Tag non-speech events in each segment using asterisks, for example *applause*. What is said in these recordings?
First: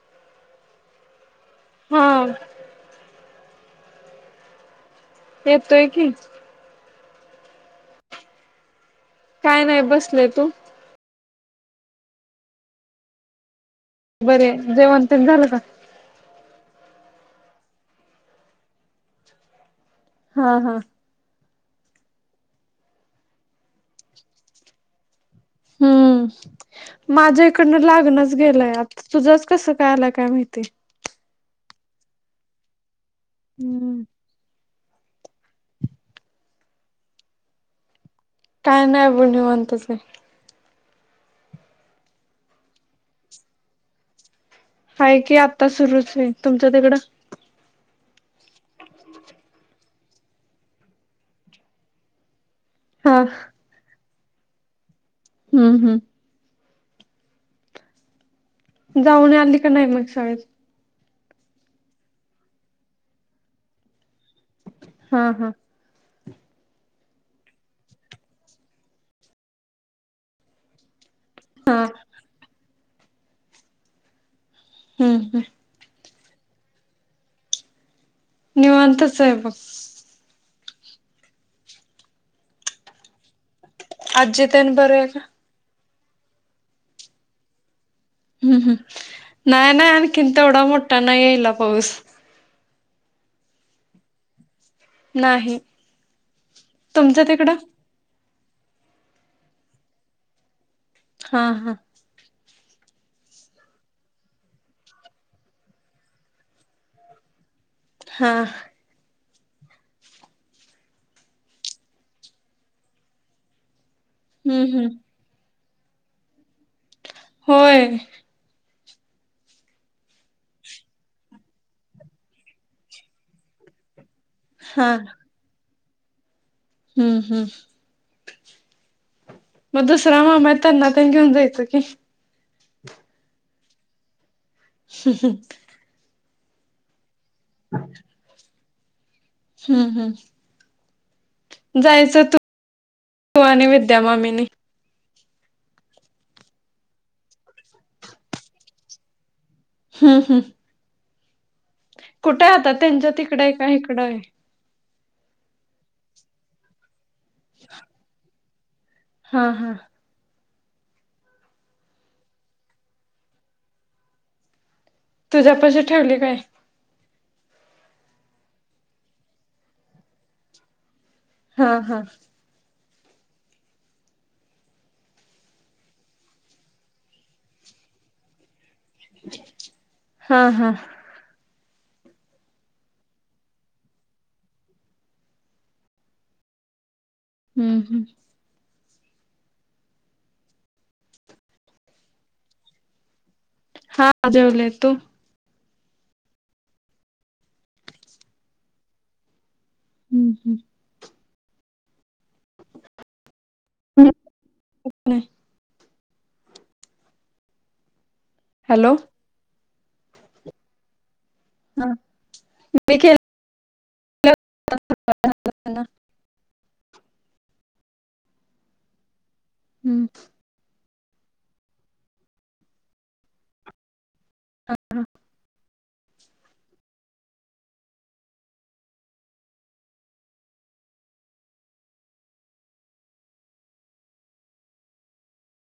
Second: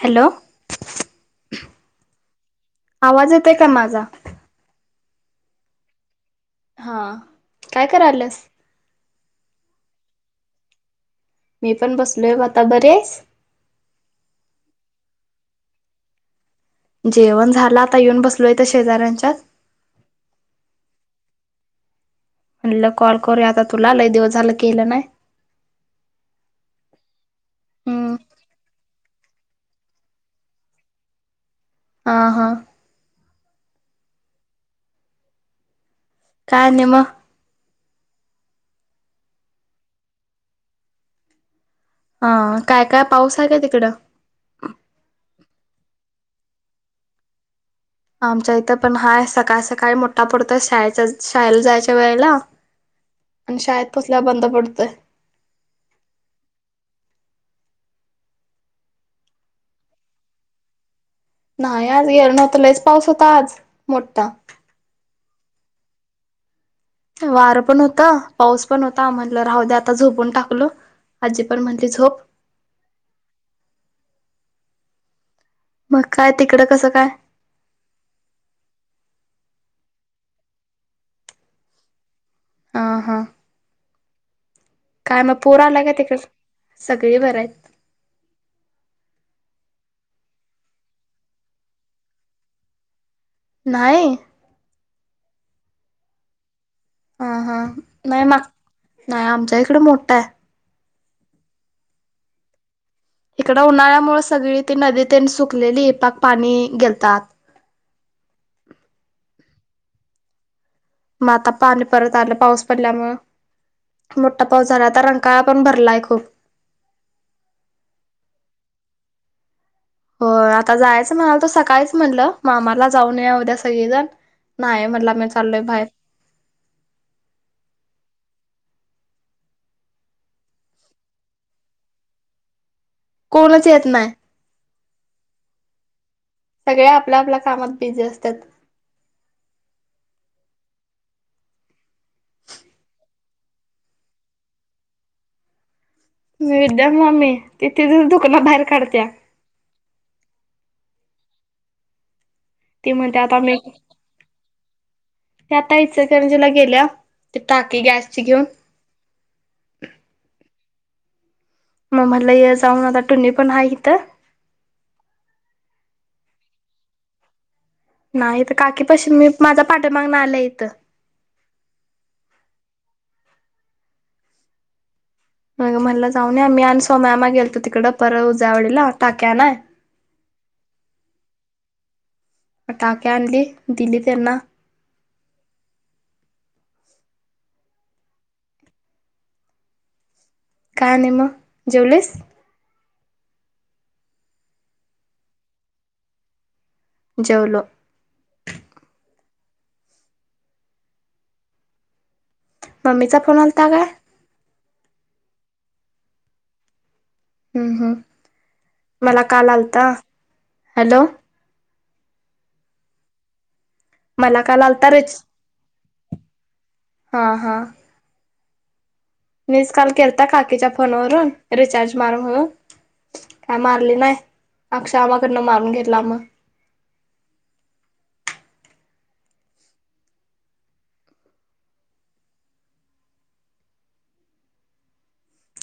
Hello हा आवाज येत आहे का माझा येतोय की हा काय करालस काय नाही बसलय तू मी पण बसलोय आता बरी आहे स बरे. आहे जेवण ते झालं का जेवण झालं आता येऊन बसलोय तर शेजऱ्यांच्यात हा हा म्हणलं कॉल करूया आता तुला ल दिव झालं केलं नाही हम्म माझ्या इकडनं हम्म लागणच गेलंय आता तुझंच कसं काय आलाय काय माहिती हा हा हम्म काय निम काय नाही बणीवनंतचे ह काय काय पाऊस आहे काय तिकडं आहे की आत्ता सुरूच आहे तुमच्या तिकडं आमच्या इथं पण हाय सकाळ सकाळी मोठा पडतोय शाळेच्या शाळेला जायच्या वेळेला हा शाळेत कसल्याला बंद पडतंय हम्म हम् जाऊन आली का नाही मग शाळेत नाही आज येरण होता लच पाऊस होता आज मोठठा हा हा वारं पण होता पाऊस पण होता म्हटलं राहू द्या आता झोपून टाकलो. आजी पण हा म्हटली झोप हम् हम मग काय तिकडं कसं काय निवंतचहेब ह हां अज तेन बर का पोरा आला का तकडे सगळी बरं आहेत. हम्म हम् नाही नाही आणखीन तेवढा मोठा नाही येला पाऊस नाहीय. नाही. तुमच्या हा तिकडं? हा नाही मग नाही आमच्या इकडे मोठा आहे. हा हा इकड उन्हाळ्यामुळे सगळी ती नदी ते सुकलेली हे पाक पाणी गेलतात हां माता पाणी परत आलं पाऊस पडल्यामु मोठा हम्म पाऊस झाला हम्म आता रंग का पण भरलाय खूप होय. हो आता जायचं म्हणाल तर सकाळीच म्हणलं मामाला जाऊनये उद्या सगळेजण नाहीय हा म्हटलं मी चालोय बाहेर हम्म हम्म मग दुसरा मा माताना त्यां घेऊन जायचं की कोणच येत नाही. ह ह. सगळे आपल्या-आपल्या कामात बिझी असतात. हम् हम्. जायच तू तू आणि विद्यामामीनी. म विद्या मम्मी तिथेचच दुकाना बाहेर काढते. हम् हम्. कुठे आता ती त्यांच्यात, म्हणते आता तिकडं आहे मी का ते इकडं आहे. आता इच करंजला गेल्या, ते टाकी गॅसची घेऊन. हा हा मग मला हे जाऊन आता, टुनी पण आहे इिथं. तुझ्यापशी ठेवली काय. नाही तर काकी पशी मी माझा, पाठमागण आलं इथं. हा हा म म्हला जाऊय आम्ही आणि स्ोम्यामाग गेलतो तिकडं, पर उज्यावडीला टाक्या ना. हम हम. पटाके आणली दिली त्यांना. हम्म हम्म. काय ने म ज्यवलस. हाझेवला तो. जेवलो. हम्म हम्. मम्मीचा फोन आलता काय. *unintelligible* हम हा. हॅलो. मला काल आलता हॅलो. हा ब. मला का लालत रेच ना हा हा. मीज काल हम्म केता काकीच्या फोनवरून रिचार्ज मारून, म्हून काय मारली नाही. अक्षय आमाकडनं, मारून घेतला आम.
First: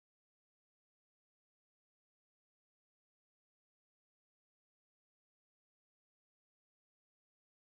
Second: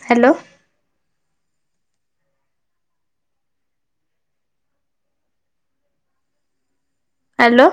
हॅलो. हॅलो.